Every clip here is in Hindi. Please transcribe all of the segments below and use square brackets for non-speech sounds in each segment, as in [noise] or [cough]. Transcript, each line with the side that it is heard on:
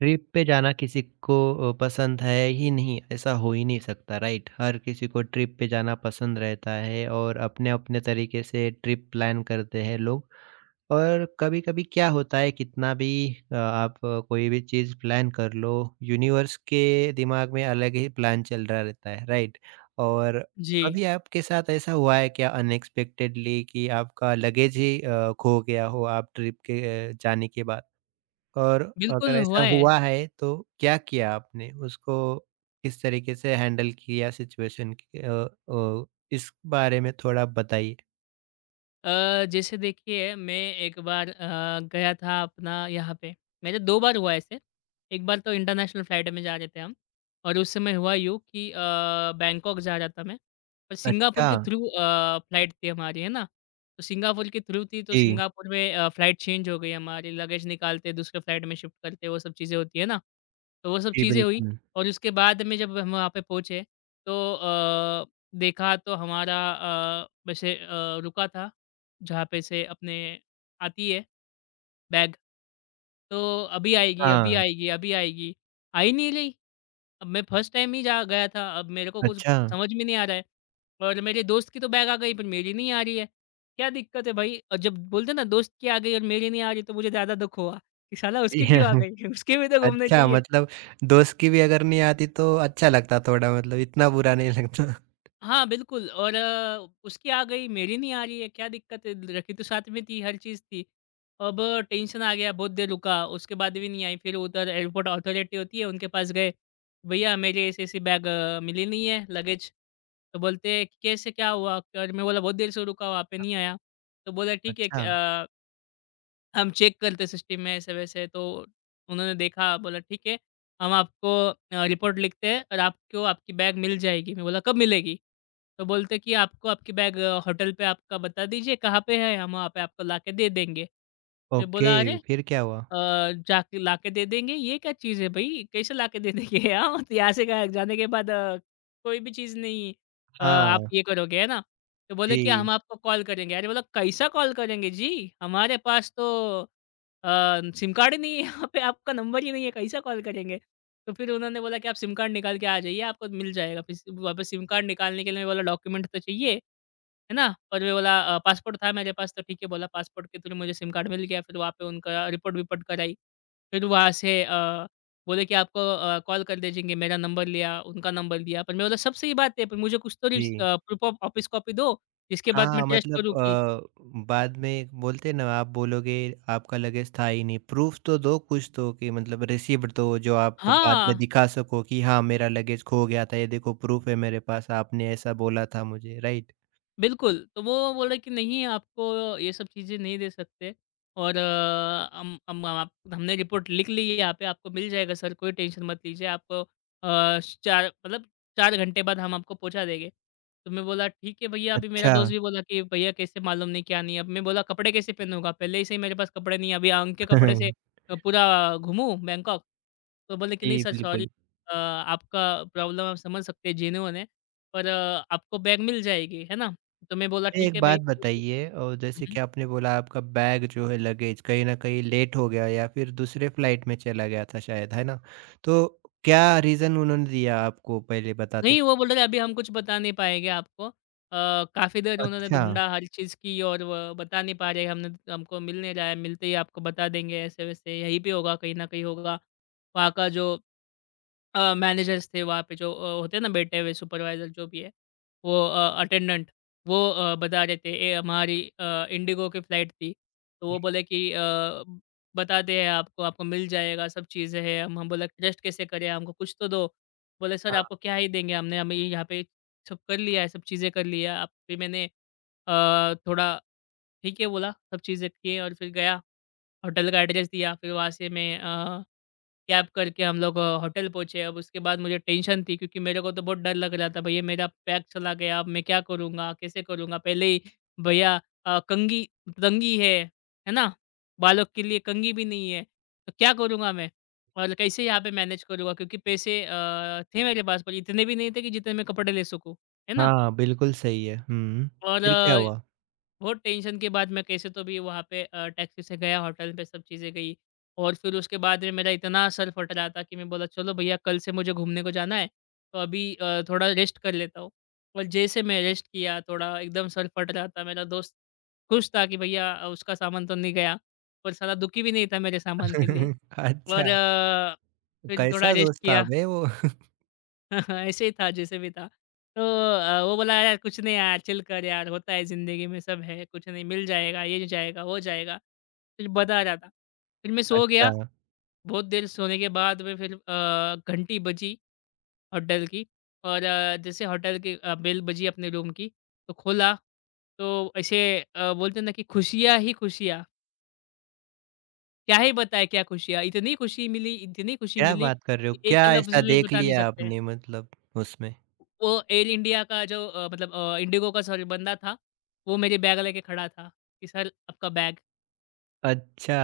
right: ट्रिप पे जाना किसी को पसंद है ही नहीं, ऐसा हो ही नहीं सकता राइट? हर किसी को ट्रिप पे जाना पसंद रहता है और अपने-अपने तरीके से ट्रिप प्लान करते हैं लोग। और कभी-कभी क्या होता है कितना भी आप कोई भी चीज़ प्लान कर लो, यूनिवर्स के दिमाग में अलग ही प्लान चल रहा रहता है, राइट? और
left: जी,
right: कभी आपके साथ ऐसा हुआ है क्या अनएक्सपेक्टेडली कि आपका लगेज ही खो गया हो आप ट्रिप के जाने के बाद? और
left: बिल्कुल
right: अगर ऐसा
left: हुआ है।
right: हुआ है तो क्या किया आपने? उसको किस तरीके से हैंडल किया सिचुएशन की अ, इस बारे में थोड़ा बताइए?
left: जैसे देखिए मैं एक बार गया था अपना यहाँ पे मेरे 2 बार हुआ ऐसे। एक बार तो इंटरनेशनल फ्लाइट में जा रहे थे हम और उस समय हुआ यूँ कि बैंकॉक जा रहा था मैं और सिंगापुर
right: अच्छा।
left: के थ्रू फ्लाइट थी हमारी, है ना? तो सिंगापुर के थ्रू थी तो
right: जी।
left: सिंगापुर में फ्लाइट चेंज हो गई हमारी, लगेज निकालते, दूसरे फ्लाइट में शिफ्ट करते, वो सब चीज़ें होती है ना? तो वो सब
right: जी,
left: चीज़ें हुई
right: बिल्कुल।
left: और उसके बाद में जब हम वहाँ पे पहुँचे तो देखा तो हमारा वैसे रुका था जहाँ पे से अपने आती है बैग, तो अभी आएगी, अभी
right: हाँ।
left: आएगी, अभी आएगी। आ ही नहीं रही। अब मैं फर्स्ट टाइम ही जा गया था, अब मेरे को कुछ
right: अच्छा।
left: समझ में नहीं आ रहा है और मेरे दोस्त की तो बैग आ गई पर मेरी नहीं आ रही है। क्या दिक्कत है भाई? और जब बोलते हैं ना दोस्त की आ गई और मेरी नहीं आ रही तो मुझे ज़्यादा दुःख हुआ कि साला उसकी क्यों आ
right: [laughs]
left: गई? [laughs] उसकी भी तो घूमने
right: अच्छा,
left: चाहिए।
right: मतलब दोस्त की भी अगर नहीं आती तो अच्छा लगता थोड़ा मतलब इतना बुरा नहीं लगता।
left: हाँ, बिल्कुल और उसकी आ गई, मेरी नहीं आ रही है, क्या दिक्कत है? रखी तो साथ में थी, हर चीज़ थी। अब टेंशन आ गया, बहुत देर रुका, उसके बाद भी नहीं आई। फिर उधर एयरपोर्ट अथॉरिटी होती है, उनके पास गए, "भैया, मेरी ऐसी-ऐसी बैग मिली नहीं है, लगेज।" तो बोलते हैं, कि "कैसे, क्या हुआ?" और मैं बोला, "बहुत देर से रुका, वहाँ पे नहीं आया।" तो बोला, "ठीक है, क
right: अच्छा।
left: अ" हम चेक करते सिस्टम में ऐसे-वैसे तो उन्होंने देखा बोला ठीक है, हम आपको रिपोर्ट लिखते हैं और आपको आपकी बैग मिल जाएगी। मैं बोला कब मिलेगी? तो बोलते कि आपको आपकी बैग होटल पे आपका बता दीजिए कहाँ पे है, हम वहाँ पे आपको लाके दे देंगे। मैं
right: ओके,
left: बोला अरे! अ,
right: फिर क्या हुआ?
left: जाके लाके दे देंगे, ये क्या चीज़ है भई? कैसे लाके दे देंगे। [laughs] हाँ, तो यहाँ से ग जाने के बाद कोई भी चीज़ नहीं आप
right: हाँ।
left: ये करोगे, है ना? तो बोले कि
right: जी,
left: हम आपको कॉल करेंगे। अरे बोला कैसा कॉल करेंगे जी? हमारे पास तो सिम कार्ड ही नहीं है यहाँ पे आपका नंबर ही नहीं है, कैसा कॉल करेंगे? तो फिर उन्होंने बोला कि आप सिम कार्ड निकाल के आ जाइए, आपको मिल जाएगा। फिर स वापस सिम कार्ड निकालने के लिए बोला डॉक्यूमेंट तो चाहिए, है ना? और मैं बोला पासपोर्ट था मेरे पास तो ठीक है बोला पासपोर्ट के थ्रू मुझे सिम कार्ड मिल गया। फिर वहाँ पे उनका रिपोर्ट-विपोर्ट कराई। फिर वहाँ से बोले कि आपको कॉल कर दीजिएँगे, मेरा नंबर लिया, उनका नंबर लिया। पर मैं बोला सब सही बात है पर मुझे कुछ तो
right: जी।
left: प्रूफ ऑफ ऑफिस कॉपी दो, इसके बाद मैं
right: हाँ,
left: ट्रस्ट
right: मतलब
left: करूँ कि
right: बाद में बोलते हैं ना आप बोलोगे आपका लगेज था ही नहीं, प्रूफ़ तो दो कुछ तो कि मतलब रिसिप्ट दो जो आप बाद में
left: हाँ,
right: दिखा सको कि हाँ, मेरा लगेज खो गया था, ये देखो प्रूफ़ है मेरे पास, आपने ऐसा बोला था मुझे, राइट?
left: बिल्कुल। तो वो बोले कि नहीं आपको ये सब चीज़ें नहीं दे सकते और हम आप हमने रिपोर्ट लिख ली है यहाँ पे आपको मिल जाएगा सर, कोई टेंशन मत लीजिए आपको 4 मतलब 4 घंटे बाद हम आपको पहुँचा देंगे। तो मैं बोला ठीक है भैया, अभी मेरा
right: अच्छा।
left: दोस्त भी बोला कि भैया कैसे मालूम नहीं क्या नहीं, अब मैं बोला कपड़े कैसे पहनूँगा? पहले से ही मेरे पास कपड़े नहीं है, अभी अंग के कपड़े से
right: [laughs]
left: पूरा घूमूँ बैंकॉक? तो बोले कि नहीं
right: जी,
left: सर सॉरी
right: बिल्कुल।
left: आपका प्रॉब्लम हम समझ सकते हैं जेन्युइन है, पर आपको बैग मिल जाएगी, है ना? तो मैं बोला
right: मुझे
left: ठीक
right: एक
left: है भई।
right: बात बताइए
left: हुँ,
right: जैसे
left: हुँ।
right: कि आपने बोला आपका बैग जो है लगेज कहीं न कहीं लेट हो गया या फिर दूसरे फ्लाइट में चला गया था शायद, है ना? तो क्या रीज़न उन्होंने दिया आपको पहले बताते
left: नहीं
right: समय?
left: वो बोल रहे अभी हम कुछ बता नहीं पाएँगे आपको। काफ़ी देर उन्होंने
right: अच्छा।
left: ढूँढा हर चीज़ की और वो बता नहीं पा रहे हमने हमको मिल नहीं रहा है, मिलते ही आपको बता देंगे ऐसे-वैसे यहीं पे होगा, कहीं न कहीं होगा। वहाँ का जो मैनेजर्स थे वहाँ पे जो होते हैं ना बैठे हुए सुपरवाइज़र जो भी है, वो अटेंडेंट वो बता रहे थे ये हमारी इंडिगो की फ़्लाइट थी, तो वो बोले कि बताते हैं आपको, आपको मिल जाएगा सब चीज़ें हैं। हम बोला ट्रस्ट कैसे करें हमको कुछ तो दो। बोले सर आपको क्या ही देंगे हमने हमें यहाँ पे सब कर लिया है, सब चीज़ें कर लिया आप फिर मैंने थोड़ा ठीक है बोला, सब चीज़ें किए और फिर गया, होटल का एड्रेस दिया फिर वहाँ से मैं कैब करके हम लोग होटल पहुँचे। अब उसके बाद मुझे टेंशन थी क्योंकि मेरे को तो बहुत डर लग रहा था, भैया मेरा बैग चला गया, अब मैं क्या करूँगा, कैसे करूँगा? पहले ही भैया कंघी कंघी है ना? बालों के लिए कंघी भी नहीं है, तो क्या करूँगा मैं? और कैसे यहाँ पे मैनेज करूँगा? क्योंकि पैसे थे मेरे पास पर इतने भी नहीं थे कि जितने मैं कपड़े ले सकूँ, है ना?
right: हाँ, बिल्कुल सही है। हुँ।
left: और
right: फिर क्या हुआ?
left: बहुत टेंशन के बाद मैं कैसे तो भी वहाँ पे टैक्सी से गया, होटल पे सब चीज़ें गई और फिर उसके बाद में मेरा इतना सर फट रहा था कि मैं बोला, "चलो भैया कल से मुझे घूमने को जाना है, तो अभी थोड़ा रेस्ट कर लेता हूँ।" और जैसे मैं रेस्ट किया थोड़ा एकदम सर फट रहा था, मेरा दोस्त खुश था कि भैया उसका सामान तो नहीं गया, पर साला दुखी भी नहीं था मेरे सामान के लिए
right: [laughs]
left: और
right: अच्छा,
left: फिर थोड़ा
right: कैसा
left: रेस्ट
right: दोस्त था
left: किया।
right: बे वो? [laughs]
left: [laughs] ऐसे ही था जैसे भी था। तो वो बोला यार कुछ नहीं यार चिल कर यार होता है ज़िंदगी में सब है, कुछ नहीं मिल जाएगा, ये जाएगा, वो जाएगा। फिर बता रहा था। फिर मैं सो
right: अच्छा,
left: गया, बहुत देर सोने के बाद में फिर घंटी बजी होटल की और जैसे होटल की बेल बजी अपने रूम की तो खोला, तो ऐसे बोलते हैं ना कि खुशियाँ ही खुशियाँ। क्या ही बताएँ क्या खुशियाँ, इतनी खुशी
right: क्या
left: मिली
right: बात कर रहे हो?
left: कि
right: क्या
left: एक लफ्ज़
right: ऐसा
left: में
right: देख
left: बता नहीं
right: लिया
left: सकते।
right: आपने मतलब उसमें?
left: वो एयर इंडिया का जो इंडिगो का सॉरी बंदा था, वो मेरी बैग लेके खड़ा था कि सर आपका बैग।
right: अच्छा।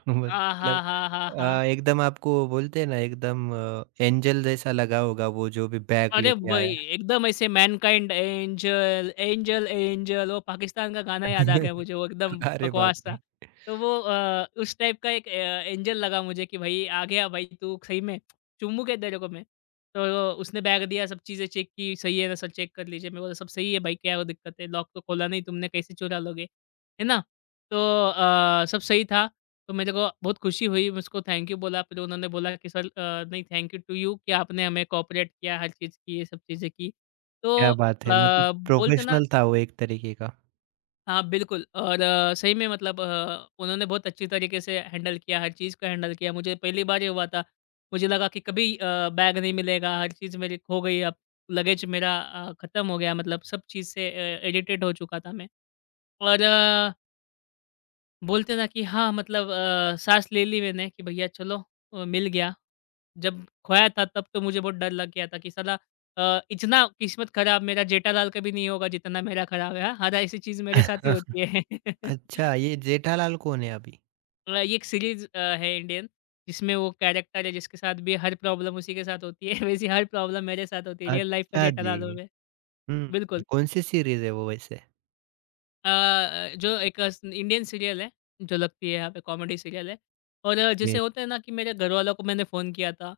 right: [laughs]
left: आ, हा,
right: मतलब
left: हा, हा, हा!
right: एकदम आपको बोलते हैं ना एकदम एंजल जैसा लगा होगा वो जो भी बैग
left: अरे
right: लेके
left: वही
right: आया।
left: एकदम ऐसे मैनकाइंड एंजल, एंजल, एंजल वो पाकिस्तान का गाना याद आ
right: [laughs]
left: गया मुझे वो एकदम
right: अरे बाप
left: बकवास था।
right: रे!
left: तो वो उस टाइप का एक एंजल लगा मुझे कि भाई आ गया भाई तू सही में, चुम्बू क्या तेरे को मैं। तो उसने बैग दिया सब चीज़ें चेक की, सही है ना सर चेक कर लीजिए। मैं बोला सब सही है भाई क्या वो दिक्कत है, लॉक तो खोला नहीं तुमने कैसे चुरा लोगे, है ना? तो सब सही था। तो मेरे को बहुत खुशी हुई, मैं उसको थैंक यू बोला, फिर उन्होंने बोला कि सर नहीं थैंक यू टू यू कि आपने हमें कोऑपरेट किया, हर चीज़ की, ये सब चीज़ें की। तो
right: क्या बात है, मतलब
left: बोलते ना
right: प्रोफेशनल था वो एक तरीके का।
left: हाँ, बिल्कुल और सही में मतलब उन्होंने बहुत अच्छी तरीके से हैंडल किया, हर चीज़ को हैंडल किया। मुझे पहली बार ये हुआ था, मुझे लगा कि कभी बैग नहीं मिलेगा, हर चीज़ मेरी खो गई, अब लगेज मेरा ख़त्म हो गया, मतलब सब चीज़ से इरिटेट हो चुका था मैं और बोलते ना कि हाँ मतलब साँस ले ली मैंने कि भैया चलो मिल गया। जब खोया था तब तो मुझे बहुत डर लग गया था कि साला इतना किस्मत खराब मेरा जेठालाल का भी नहीं होगा जितना मेरा खराब है। हाँ, हर ऐसी चीज़ मेरे साथ ही होती है।
right: [laughs]
left: [laughs]
right: अच्छा, ये जेठालाल कौन है अभी?
left: ये एक सीरीज़ है इंडियन जिसमें वो कैरेक्टर है जिसके साथ भी हर प्रॉब्लम उसी के साथ होती है। [laughs] वैसी हर प्रॉब्लम मेरे साथ होती है रियल लाइफ़ का
right: अच्छा जी।
left: जेठालाल हो गए।
right: हुँ।
left: बिल्कुल।
right: कौन-सी सीरीज़ है वो वैसे?
left: जो एक इंडियन सीरियल है, जो लगती है यहाँ पे कॉमेडी सीरियल है और जैसे
right: ये
left: होता है ना कि मेरे घरवालों को मैंने फ़ोन किया था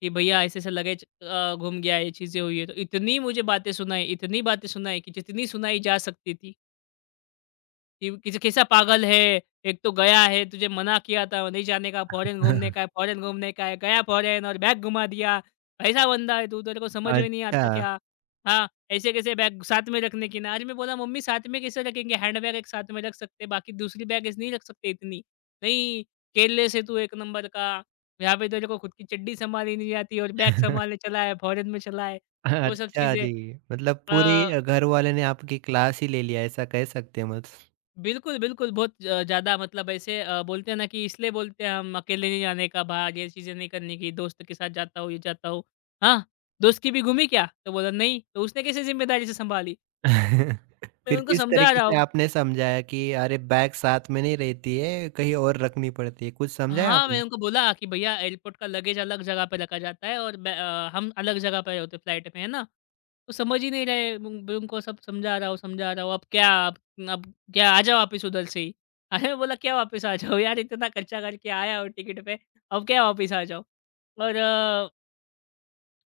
left: कि भैया ऐसे-ऐसे लगेज गुम गया, ये चीज़ें हुई है। तो इतनी मुझे बातें सुनाई, इतनी बातें सुनाई कि जितनी सुनाई जा सकती थी। कि किसी कैसा पागल है, एक तो गया है, तुझे मना किया था नहीं जाने का, फॉरेन घूमने का है
right: [laughs]
left: फॉरेन घूमने का है, गया फॉरेन और बैग घुमा दिया। कैसा बंदा है तू, तेरे को समझ में नहीं
right: अच्छा।
left: आता क्या? हाँ, ऐसे कैसे बैग साथ में रखने की ना। अरे मैं बोला, "मम्मी साथ में कैसे रखेंगे? हैंडबैग एक साथ में रख सकते हैं, बाकी दूसरी बैगेज नहीं रख सकते इतनी।" "नहीं, केयरलेस है तू एक नंबर का। यहाँ पे तेरे को खुद की चड्डी सँभालनी नहीं आती और बैग सँभालने
right: [laughs]
left: चला है, फॉरेन में चला है।" वो सब
right: अच्छा
left: चीज़ें
right: जी, मतलब पूरी
left: अ
right: घरवाले [laughs] ने आपकी क्लास ही ले लिया, ऐसा कह सकते हैं मत।
left: बिल्कुल, बिल्कुल, बहुत ज़्यादा मतलब ऐसे बोलते हैं ना कि इसलिए बोलते हैं हम अकेले नहीं जाने का, बाहर ये चीज़ें नहीं करने की, दोस्त के साथ जाता हूँ, ये जाता हूँ। हाँ, दोस्त की भी घूमी क्या? तो बोला नहीं, तो उसने कैसे ज़िम्मेदारी से सँभाली?
right: [laughs]
left: मैं
right: फिर
left: उनको
right: किस
left: समझा
right: तरीके
left: रहा
right: से
left: हूँ।
right: आपने समझाया कि अरे बैग साथ में नहीं रहती है, कहीं और रखनी पड़ती है, कुछ समझाया
left: हाँ, मैंने
right: आपने?
left: उनको बोला कि भैया एयरपोर्ट का लगेज अलग जगह पे रखा जाता है और हम अलग जगह पे होते फ्लाइट में, है ना? तो समझ ही नहीं रहे, उन मैं उनको सब समझा रहा हूँ, अब क्या आ जाओ वापिस उधर से ही।" [laughs] अरे! मैं बोला, "क्या वापिस आ जाओ यार, इतना खर्चा करके आया हो टिकट पे, अब क्या वापिस आ जाओ?" और अ,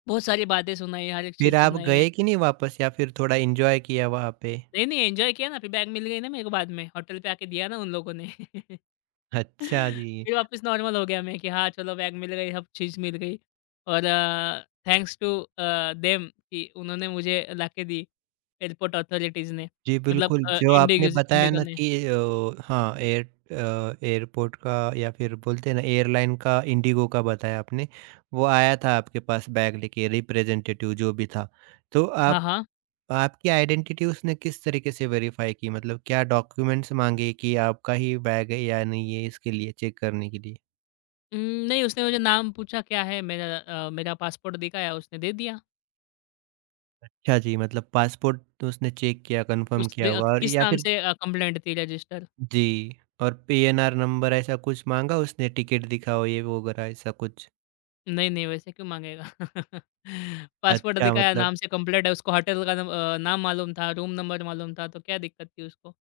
left: बहुत सारी बातें सुनाई, हर एक
right: फिर
left: चीज़
right: आप
left: सुनाई।
right: गए कि नहीं वापस या फिर थोड़ा एन्जॉय किया वहाँ पे?
left: नहीं, नहीं एन्जॉय किया ना, फिर बैग मिल गई ना मेरे को बाद में, होटल पे आके दिया ना उन लोगों ने। [laughs]
right: अच्छा जी।
left: फिर वापस नॉर्मल हो गया मैं कि हाँ, चलो बैग मिल गई, सब चीज़ मिल गई थैंक्स टू देम कि उन्होंने मुझे लाके दी, एयरपोर्ट अथॉरिटीज़ ने।
right: जी,
left: मतलब
right: बिल्कुल,
left: अ,
right: जो आपने
left: इंडिगोज़
right: बताया
left: इंडिगो
right: ना
left: ने।
right: कि हाँ, एयर एयरपोर्ट का या फिर बोलते हैं ना एयरलाइन का, इंडिगो का बताया आपने, वो आया था आपके पास बैग लेके रिप्रेजेंटेटिव जो भी था। तो
left: हाँ,
right: आप
left: हाँ।
right: आपकी आइडेंटिटी उसने किस तरीके से वेरीफ़ाई की? मतलब क्या डॉक्यूमेंट्स माँगे कि आपका ही बैग है या नहीं है, इसके लिए चेक करने के लिए?
left: उम, नहीं उसने मुझे नाम पूछा क्या है मेरा मेरा पासपोर्ट दिखाया, उसने दे दिया।
right: अच्छा जी, मतलब पासपोर्ट तो उसने चेक किया, कन्फर्म
left: उसने
right: किया
left: अ,
right: होगा और
left: किस
right: या
left: नाम
right: फिर
left: से कंप्लेंट थी रजिस्टर?
right: जी। और पीएनआर नंबर ऐसा कुछ माँगा उसने, टिकट दिखाओ ये वो वगैरह ऐसा कुछ?
left: नहीं, नहीं वैसे क्यों माँगेगा? [laughs] पासपोर्ट
right: अच्छा,
left: दिखाया,
right: मतलब
left: नाम से कंप्लेंट है, उसको होटल का नाम मालूम था, रूम नंबर मालूम था, तो क्या दिक्कत थी उसको?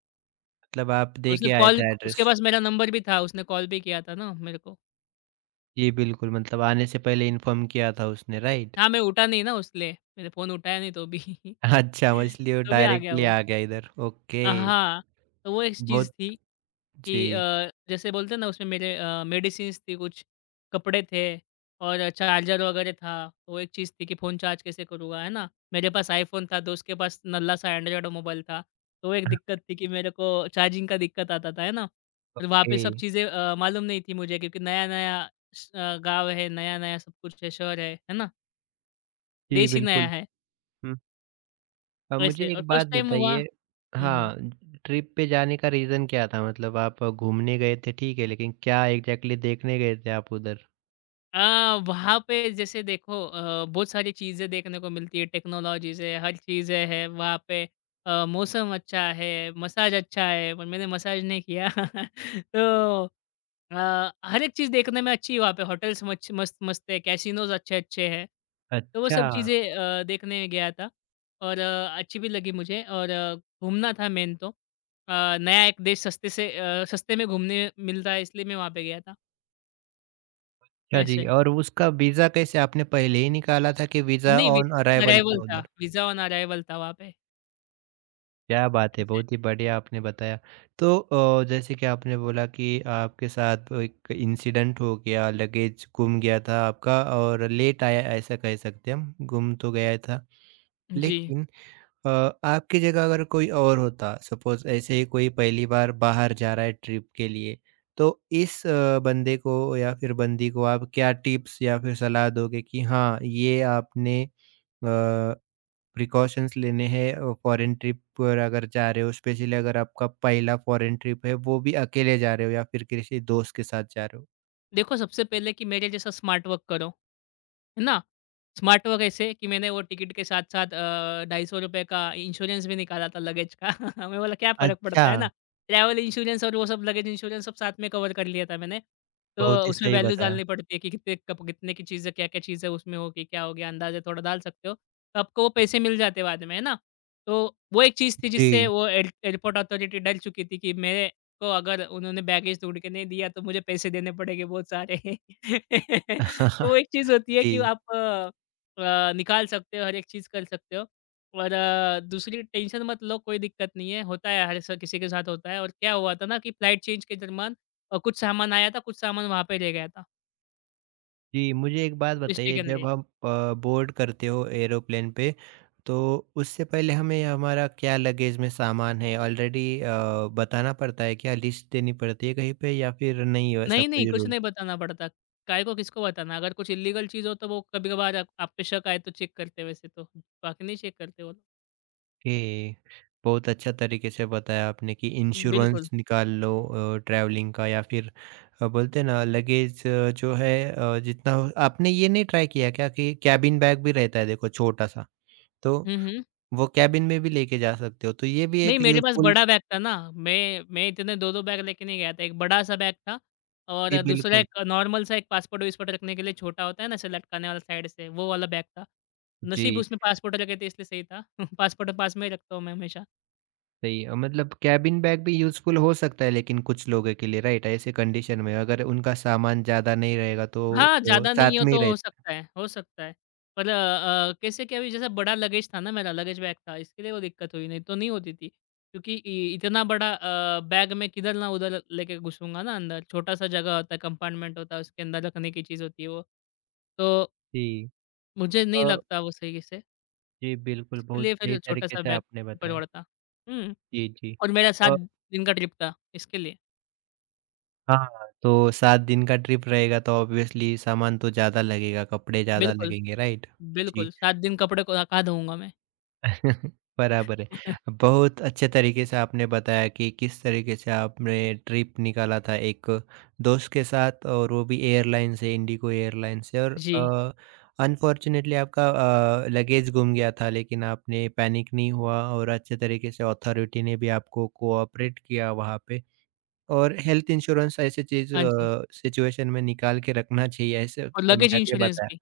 right: मतलब आप
left: और
right: दे के
left: सिर्फ़
right: आए
left: कॉल
right: थे
left: उसके
right: एड्रेस।
left: पास मेरा नंबर भी था, उसने कॉल भी किया था ना मेरे को।
right: जी, बिल्कुल, मतलब आने से पहले इन्फॉर्म किया था उसने, राइट?
left: हाँ, मैं उठा नहीं ना उसलिए, मैंने फ़ोन उठाया नहीं तो भी।
right: [laughs] अच्छा,
left: [laughs]
right: मछली वो
left: तो भी आ गया
right: डायरेक्टली
left: वो।
right: आ गया इधर, ओके।
left: हाँ, तो वो एक चीज़
right: बहुत
left: थी। कि
right: जी।
left: अ, जैसे बोलते हैं ना उसमें मेरे मेडिसिन्स थी कुछ, कपड़े थे और चार्जर वगैरह था। वो एक चीज़ थी कि फ़ोन चार्ज कैसे करूँगा, है ना? मेरे पास आईफ़ोन था, दोस्त के पास नल्ला-सा एंड्रॉयड मोबाइल था। तो वो एक
right: हाँ,
left: दिक्कत थी कि मेरे को चार्जिंग का दिक्कत आता था, है ना? और वहाँ पे
right: ओके।
left: सब चीज़ें मालूम नहीं थी मुझे क्योंकि नया-नया गाँव है, नया-नया सब कुछ है, शहर है ना?
right: जी,
left: देश ही नया
right: बिल्कुल।
left: है,
right: हुँ। अब मुझे
left: वैसे और
right: एक बात
left: फर्स्ट टाइम हुआ।
right: बताइए।
left: हुँ, हुँ।
right: हाँ। ट्रिप पे जाने का रीज़न क्या था? मतलब आप घूमने गए थे, ठीक है, लेकिन क्या एग्ज़ैक्टली देखने गए थे आप उधर?
left: अ, वहाँ पे जैसे देखो बहुत सारी चीज़ें देखने को मिलती है, टेक्नोलॉजीज़ है, हर चीज़ें हैं वहाँ पे। मौसम अच्छा है, मसाज अच्छा है, पर मैंने मसाज नहीं किया। [laughs] तो हर एक चीज़ देखने में अच्छी है वहाँ पे, होटल्स मच मस्त-मस्त है, कैसिनोज़ अच्छे-अच्छे हैं। तो वो
right: अच्छा।
left: सब चीज़ें देखने गया था और अच्छी भी लगी मुझे और घूमना था मेन तो। नया एक देश सस्ते से सस्ते में घूमने मिलता है इसलिए मैं वहाँ पे गया था,
right: अच्छा जी
left: ऐसे।
right: और उसका वीज़ा कैसे आपने पहले ही निकाला था कि वीज़ा
left: नहीं,
right: ऑन अराइवल था उधर?
left: वीज़ा ऑन अराइवल था वहाँ पे।
right: क्या बात है!
left: ऐसे।
right: बहुत ही बढ़िया आपने बताया। तो जैसे कि आपने बोला कि आपके साथ वो एक इंसिडेंट हो गया, लगेज गुम गया था आपका और लेट आया ऐसा कह सकते हैं हम, गुम तो गया था।
left: जी।
right: लेकिन अ, आपकी जगह अगर कोई और होता, सपोज़ ऐसे ही कोई पहली बार बाहर जा रहा है ट्रिप के लिए, तो इस बंदे को या फिर बंदी को आप क्या टिप्स या फिर सलाह दोगे कि हाँ, ये आपने अ प्रिकॉशंस लेने हैं फॉरेन ट्रिप पर अगर जा रहे हो स्पेशली अगर आपका पहला फॉरेन ट्रिप है वो भी अकेले जा रहे हो या फिर किसी दोस्त के साथ जा रहे हो?
left: देखो सबसे पहले कि मेरे जैसा स्मार्ट वर्क करो। है ना? स्मार्ट हुआ कैसे कि मैंने वो टिकट के साथ-साथ ₹250 का इंश्योरेंस भी निकाला था लगेज का। [laughs] मैं बोला क्या फ़र्क
right: अच्छा,
left: पड़ता है ना? ट्रैवल इंश्योरेंस और वो सब लगेज इंश्योरेंस सब साथ में कवर कर लिया था मैंने। तो
right: बहुत ही
left: उसमें
right: सही
left: वैल्यूज़
right: बताया।
left: डालनी पड़ती है कि कितने की चीज़ें क्या-क्या चीज़ें उसमें होगी, क्या हो गया अंदाज़ा थोड़ा डाल सकते हो। तो आपको वो पैसे मिल जाते हैं बाद में, है ना? तो वो एक चीज़ थी जिससे
right: जी।
left: वो एयरपोर्ट अथॉरिटी डर चुकी थी कि मेरे को अगर उन्होंने बैगेज ढूँढ के नहीं दिया तो मुझे पैसे देने पड़ेंगे बहुत सारे। [laughs] तो वो
right: [laughs]
left: एक चीज़ होती है
right: जी।
left: कि आप निकाल सकते हो, हर एक चीज़ कर सकते हो। दूसरी टेंशन मत लो कोई दिक्कत नहीं है, होता है हर ऐसा किसी के साथ होता है। और क्या हुआ था ना कि फ्लाइट चेंज के दरमियान कुछ सामान आया था, कुछ सामान वहाँ पे रह गया था
right: जी, मुझे एक बात बताइए
left: मिस्टेकनली।
right: जब हम बोर्ड करते हो एरोप्लेन पे तो उससे पहले हमें हमारा क्या लगेज में सामान है ऑलरेडी बताना पड़ता है क्या लिस्ट देनी पड़ती है कहीं पे या फिर नहीं है ऐसा
left: नहीं, नहीं
right: कोई
left: कुछ
right: रूल?
left: नहीं बताना पड़ता। काहे को किसको बताना? अगर कुछ इल्लीगल चीज़ हो तो वो कभी-कभार आप पे शक आए तो चेक करते हैं वैसे तो, बाकी नहीं चेक करते वो लोग।
right: ओके, बहुत अच्छा तरीके से बताया आपने कि
left: बिल्कुल।
right: इंश्योरेंस निकाल लो ट्रैवलिंग का या फिर बोलते हैं ना लगेज जो है जितना हो आपने ये नहीं ट्राई किया क्या कि कैबिन बैग भी रहता है देखो छोटा सा तो
left: हुँ, हुँ।
right: वो कैबिन में भी लेके जा सकते हो तो ये भी
left: नहीं,
right: एक
left: मेरे पास
right: यूज़फुल
left: बड़ा बैग था ना, मैं इतने 2-2 बैग लेके नहीं गया था, एक बड़ा-सा बैग था
right: जी
left: और दूसरा
right: बिल्कुल,
left: एक नॉर्मल सा एक पासपोर्ट-विसपोर्ट रखने के लिए छोटा होता है ना, ऐसे लटकाने वाला साइड से, वो वाला बैग था। नसीब
right: जी
left: उसमें पासपोर्ट रखे थे इसलिए सही था। [laughs] पासपोर्ट पास में ही रखता हूँ मैं हमेशा।
right: सही मतलब कैबिन बैग भी यूज़फुल हो सकता है लेकिन कुछ लोगों के लिए राइट ऐसे कंडीशन में अगर उनका सामान ज़्यादा नहीं रहेगा तो
left: हाँ, ज़्यादा नहीं
right: साथ
left: हो
right: में ही
left: तो
right: रहता है।
left: हो सकता है। पर कैसे क्या अभी जैसे बड़ा लगेज था ना मेरा, लगेज बैग था, इसके लिए वो दिक्कत हुई, नहीं तो नहीं होती थी। क्योंकि इ इतना बड़ा बैग मैं किधर ना उधर लेके घुसूँगा ना अंदर, छोटा-सा जगह होता है, कंपार्टमेंट होता है, उसके अंदर रखने की चीज़ होती है वो। तो
right: जी।
left: मुझे नहीं लगता वो सही से,
right: जी, बिल्कुल,
left: इसके
right: बहुत
left: लिए
right: सही
left: फिर
right: तरीके
left: छोटा-सा
right: से
left: बैग
right: आपने
left: ही
right: बताया।
left: पड़ता। हुँ,
right: जी, जी।
left: और मेरा 7
right: अ,
left: दिन का ट्रिप था, इसके लिए।
right: हाँ, तो 7 दिन का ट्रिप रहेगा तो ऑब्वियसली सामान तो ज़्यादा लगेगा, कपड़े ज़्यादा
left: बिल्कुल,
right: लगेंगे, राइट? जी।
left: बिल्कुल, 7 दिन कपड़े को कहाँ धोऊँगा मैं?
right: [laughs] बराबर है।
left: [laughs]
right: बहुत अच्छे तरीके से आपने बताया कि किस तरीके से आपने ट्रिप निकाला था एक दोस्त के साथ और वो भी एयरलाइन से, इंडिगो एयरलाइन से और
left: जी,
right: अनफॉर्च्युनेटली आपका लगेज गुम गया था लेकिन आपने पैनिक नहीं हुआ और अच्छे तरीके से अथॉरिटी ने भी आपको कोऑपरेट किया वहाँ पे। और हेल्थ इंश्योरेंस ऐसी चीज़
left: हाँ जी,
right: सिचुएशन में निकाल के रखना चाहिए ऐसे
left: और लगेज
right: समझा के
left: इंश्योरेंस
right: बताया।
left: भी।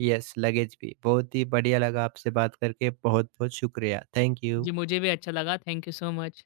right: यस लगेज भी। बहुत ही बढ़िया लगा आपसे बात करके। बहुत-बहुत शुक्रिया। Thank you.
left: जी, मुझे भी अच्छा लगा। Thank you so much.